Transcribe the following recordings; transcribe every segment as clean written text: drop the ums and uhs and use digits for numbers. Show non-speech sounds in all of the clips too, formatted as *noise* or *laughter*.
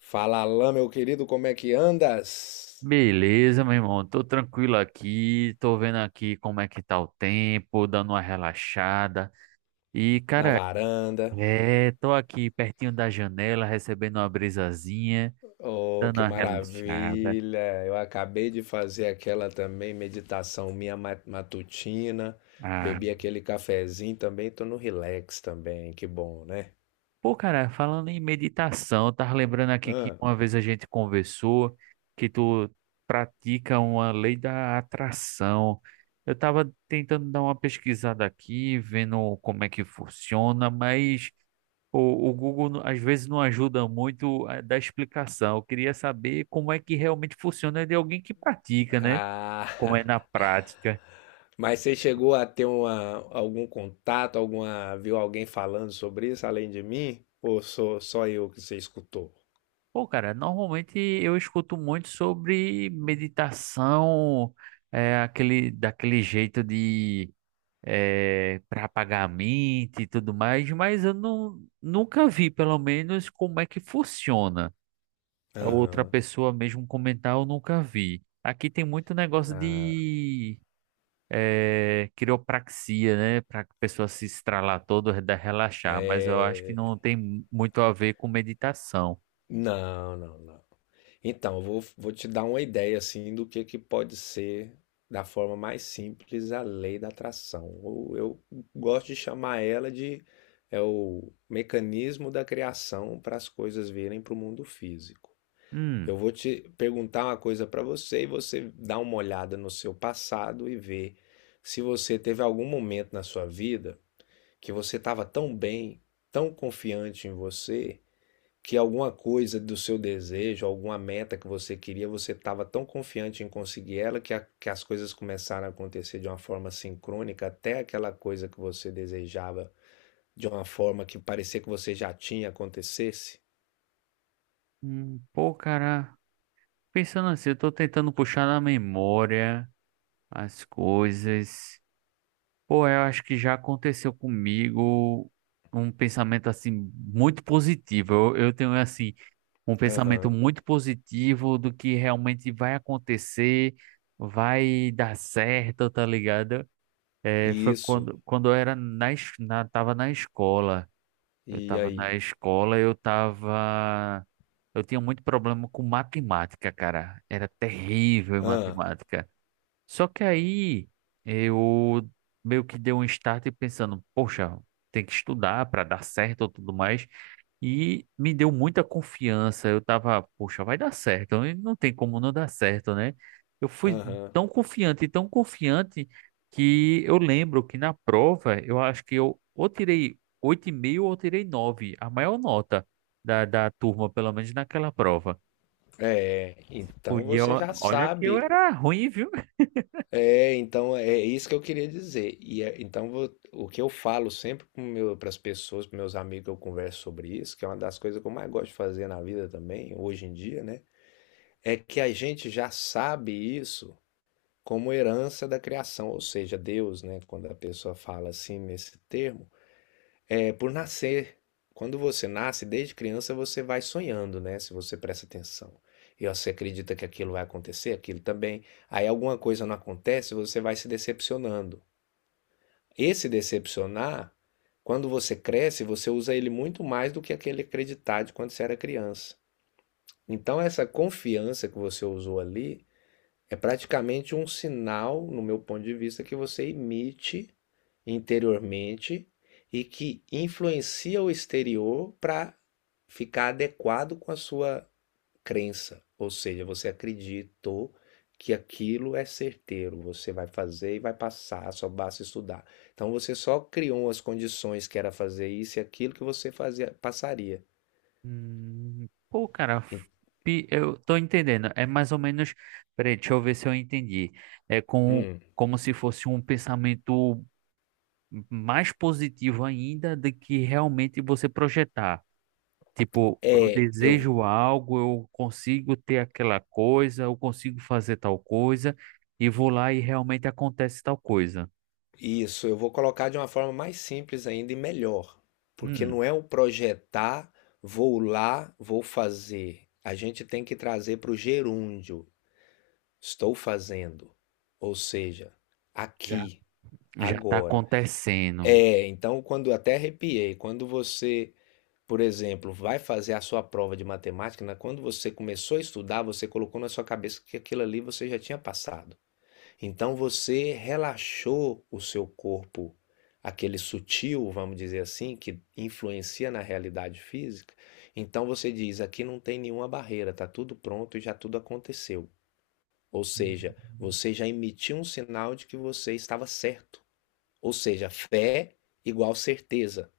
Fala, Alain, meu querido, como é que andas? Beleza, meu irmão. Tô tranquilo aqui. Tô vendo aqui como é que tá o tempo, dando uma relaxada. E, Na cara, varanda. é, tô aqui pertinho da janela, recebendo uma brisazinha, Oh, dando que uma relaxada. maravilha! Eu acabei de fazer aquela também meditação minha matutina. Ah, Bebi aquele cafezinho também, tô no relax também, que bom, né? pô, cara, falando em meditação, eu tava lembrando aqui que Hã? uma vez a gente conversou que tu pratica uma lei da atração. Eu tava tentando dar uma pesquisada aqui, vendo como é que funciona, mas o Google às vezes não ajuda muito a dar explicação. Eu queria saber como é que realmente funciona de alguém que pratica, né? Ah, Como é na *laughs* prática. mas você chegou a ter uma, algum contato, alguma, viu alguém falando sobre isso além de mim? Ou sou só eu que você escutou? Pô, cara, normalmente eu escuto muito sobre meditação, daquele jeito de é, para apagar a mente e tudo mais, mas eu não, nunca vi, pelo menos, como é que funciona. Outra Aham. pessoa mesmo comentar, eu nunca vi. Aqui tem muito negócio Ah, de é, quiropraxia, né? Para a pessoa se estralar toda, relaxar, mas eu acho que é. não tem muito a ver com meditação. Não, não, não. Então, eu vou te dar uma ideia assim do que pode ser da forma mais simples a lei da atração. Ou eu gosto de chamar ela de é o mecanismo da criação para as coisas virem para o mundo físico. Eu Hum, vou te perguntar uma coisa para você e você dá uma olhada no seu passado e vê se você teve algum momento na sua vida que você estava tão bem, tão confiante em você que alguma coisa do seu desejo, alguma meta que você queria, você estava tão confiante em conseguir ela que, que as coisas começaram a acontecer de uma forma sincrônica, até aquela coisa que você desejava de uma forma que parecia que você já tinha acontecesse? Pô, cara, pensando assim, eu tô tentando puxar na memória as coisas. Pô, eu acho que já aconteceu comigo um pensamento assim muito positivo. Eu tenho assim um pensamento Aham, muito positivo do que realmente vai acontecer, vai dar certo, tá ligado? É, foi isso. quando eu era tava na escola. Eu E tava na aí? escola, eu tava. Eu tinha muito problema com matemática, cara. Era terrível em Ah, matemática. Só que aí eu meio que dei um start pensando, poxa, tem que estudar para dar certo ou tudo mais. E me deu muita confiança. Eu tava, poxa, vai dar certo. E não tem como não dar certo, né? Eu fui aham. Tão confiante, que eu lembro que na prova eu acho que eu ou tirei oito e meio ou tirei nove, a maior nota da turma, pelo menos naquela prova. É, então E eu, você já olha que eu sabe. era ruim, viu? É, então é isso que eu queria dizer. Então o que eu falo sempre para as pessoas, para meus amigos que eu converso sobre isso, que é uma das coisas que eu mais gosto de fazer na vida também, hoje em dia, né? É que a gente já sabe isso como herança da criação, ou seja, Deus, né? Quando a pessoa fala assim nesse termo. É, por nascer. Quando você nasce, desde criança, você vai sonhando, né? Se você presta atenção. E você acredita que aquilo vai acontecer, aquilo também. Aí alguma coisa não acontece, você vai se decepcionando. Esse decepcionar, quando você cresce, você usa ele muito mais do que aquele acreditar de quando você era criança. Então, essa confiança que você usou ali é praticamente um sinal, no meu ponto de vista, que você emite interiormente e que influencia o exterior para ficar adequado com a sua crença. Ou seja, você acreditou que aquilo é certeiro, você vai fazer e vai passar, só basta estudar. Então você só criou as condições que era fazer isso e aquilo que você fazia passaria. Pô, cara, eu tô entendendo. É mais ou menos. Peraí, deixa eu ver se eu entendi. É com, Hum, como se fosse um pensamento mais positivo ainda do que realmente você projetar. Tipo, eu é, eu desejo algo, eu consigo ter aquela coisa, eu consigo fazer tal coisa, e vou lá e realmente acontece tal coisa. Isso, eu vou colocar de uma forma mais simples ainda e melhor, porque Hum, não é o projetar, vou lá, vou fazer. A gente tem que trazer para o gerúndio, estou fazendo, ou seja, já, aqui, já tá agora. acontecendo. É, então quando até arrepiei, quando você, por exemplo, vai fazer a sua prova de matemática, né, quando você começou a estudar, você colocou na sua cabeça que aquilo ali você já tinha passado. Então você relaxou o seu corpo, aquele sutil, vamos dizer assim, que influencia na realidade física. Então você diz: aqui não tem nenhuma barreira, está tudo pronto e já tudo aconteceu. Ou seja, você já emitiu um sinal de que você estava certo. Ou seja, fé igual certeza.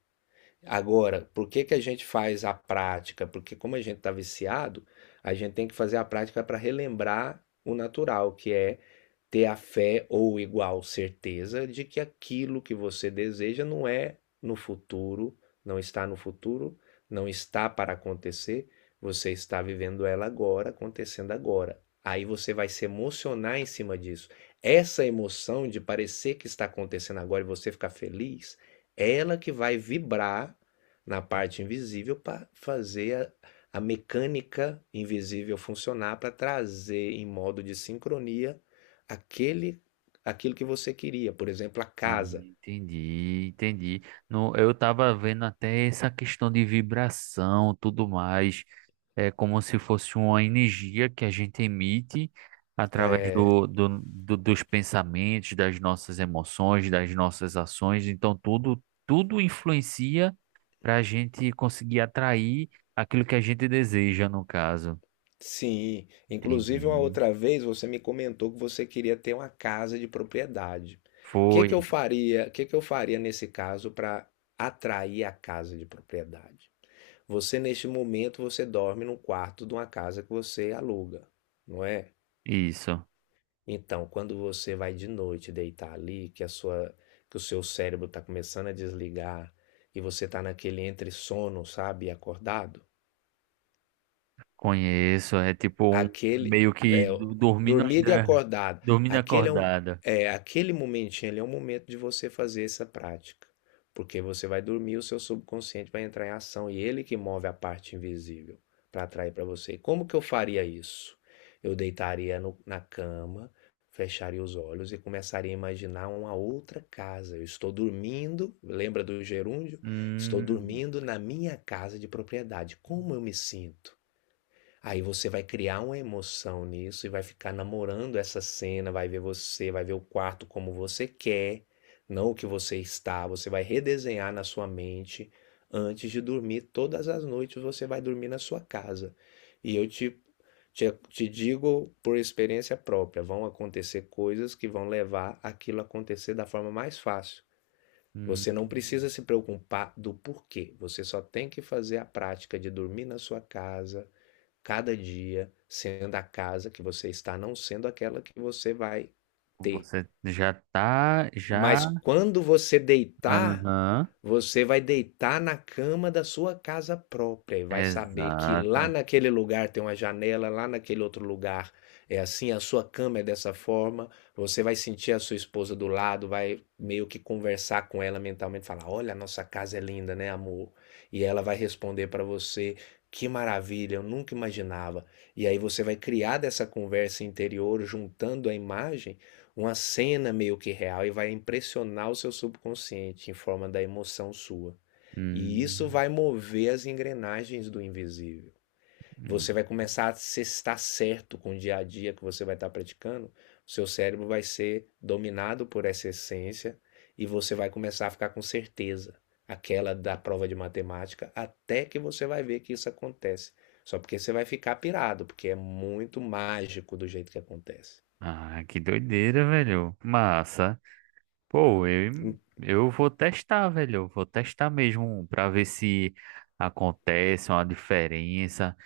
Agora, por que que a gente faz a prática? Porque como a gente está viciado, a gente tem que fazer a prática para relembrar o natural, que é ter a fé ou igual certeza de que aquilo que você deseja não é no futuro, não está no futuro, não está para acontecer, você está vivendo ela agora, acontecendo agora. Aí você vai se emocionar em cima disso. Essa emoção de parecer que está acontecendo agora e você ficar feliz, é ela que vai vibrar na parte invisível para fazer a mecânica invisível funcionar para trazer em modo de sincronia aquele aquilo que você queria, por exemplo, a Ah, casa. entendi, entendi. No, eu estava vendo até essa questão de vibração, tudo mais, é como se fosse uma energia que a gente emite através dos pensamentos, das nossas emoções, das nossas ações. Então tudo influencia para a gente conseguir atrair aquilo que a gente deseja, no caso. Sim, inclusive, uma Entendi. outra vez você me comentou que você queria ter uma casa de propriedade. O que Foi que eu faria, o que que eu faria nesse caso para atrair a casa de propriedade? Você, neste momento, você dorme no quarto de uma casa que você aluga, não é? isso. Então, quando você vai de noite deitar ali, que a sua, que o seu cérebro está começando a desligar e você está naquele entre sono, sabe, e acordado, Conheço, é tipo um aquele meio que é dormindo dormido e ainda. acordado. Dormindo Aquele é um acordada. É aquele momentinho ali é um momento de você fazer essa prática, porque você vai dormir, o seu subconsciente vai entrar em ação e ele que move a parte invisível para atrair para você. E como que eu faria isso? Eu deitaria na cama, fecharia os olhos e começaria a imaginar uma outra casa. Eu estou dormindo, lembra do gerúndio? Estou Hum, dormindo na minha casa de propriedade. Como eu me sinto? Aí você vai criar uma emoção nisso e vai ficar namorando essa cena, vai ver você, vai ver o quarto como você quer, não o que você está. Você vai redesenhar na sua mente antes de dormir. Todas as noites você vai dormir na sua casa. E eu te digo por experiência própria: vão acontecer coisas que vão levar aquilo a acontecer da forma mais fácil. Você não hum. precisa se preocupar do porquê, você só tem que fazer a prática de dormir na sua casa cada dia sendo a casa que você está, não sendo aquela que você vai ter. Você já tá, já. Mas quando você deitar, Aham. você vai deitar na cama da sua casa própria e vai saber que lá Exato. naquele lugar tem uma janela, lá naquele outro lugar é assim, a sua cama é dessa forma. Você vai sentir a sua esposa do lado, vai meio que conversar com ela mentalmente, falar: "Olha, a nossa casa é linda, né, amor?" E ela vai responder para você: "Que maravilha, eu nunca imaginava". E aí você vai criar dessa conversa interior juntando a imagem uma cena meio que real e vai impressionar o seu subconsciente em forma da emoção sua. E isso Hum, vai mover as engrenagens do invisível. Você hum. vai começar a se estar certo com o dia a dia que você vai estar praticando. O seu cérebro vai ser dominado por essa essência e você vai começar a ficar com certeza. Aquela da prova de matemática, até que você vai ver que isso acontece. Só porque você vai ficar pirado, porque é muito mágico do jeito que acontece. Ah, que doideira, velho. Massa. Pô, eu vou testar, velho. Eu vou testar mesmo pra ver se acontece uma diferença.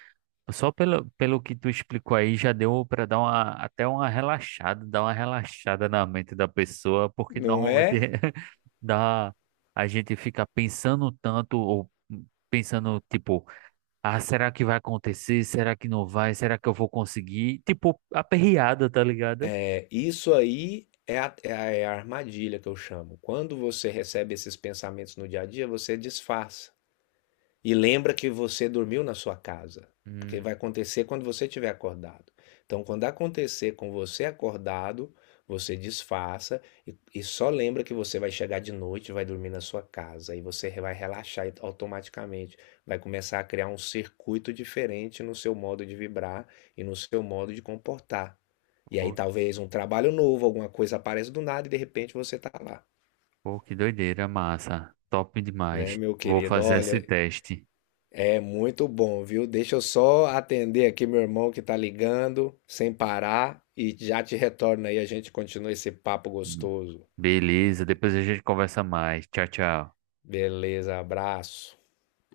Só pelo, pelo que tu explicou aí, já deu para dar uma, até uma relaxada, dar uma relaxada na mente da pessoa, porque Não normalmente é? *laughs* dá, a gente fica pensando tanto, ou pensando, tipo, ah, será que vai acontecer? Será que não vai? Será que eu vou conseguir? Tipo, aperreada, tá ligado? É, isso aí é é a armadilha que eu chamo. Quando você recebe esses pensamentos no dia a dia, você disfarça. E lembra que você dormiu na sua casa, porque Hum, vai acontecer quando você estiver acordado. Então, quando acontecer com você acordado, você desfaça e só lembra que você vai chegar de noite, e vai dormir na sua casa e você vai relaxar automaticamente, vai começar a criar um circuito diferente no seu modo de vibrar e no seu modo de comportar. E aí pô, talvez um trabalho novo, alguma coisa apareça do nada e de repente você está lá, pô, que doideira, massa. Top né, demais. meu Vou querido? fazer esse Olha, teste. é muito bom, viu? Deixa eu só atender aqui meu irmão que tá ligando, sem parar, e já te retorno aí, a gente continua esse papo gostoso. Beleza, depois a gente conversa mais. Tchau, tchau. Beleza, abraço.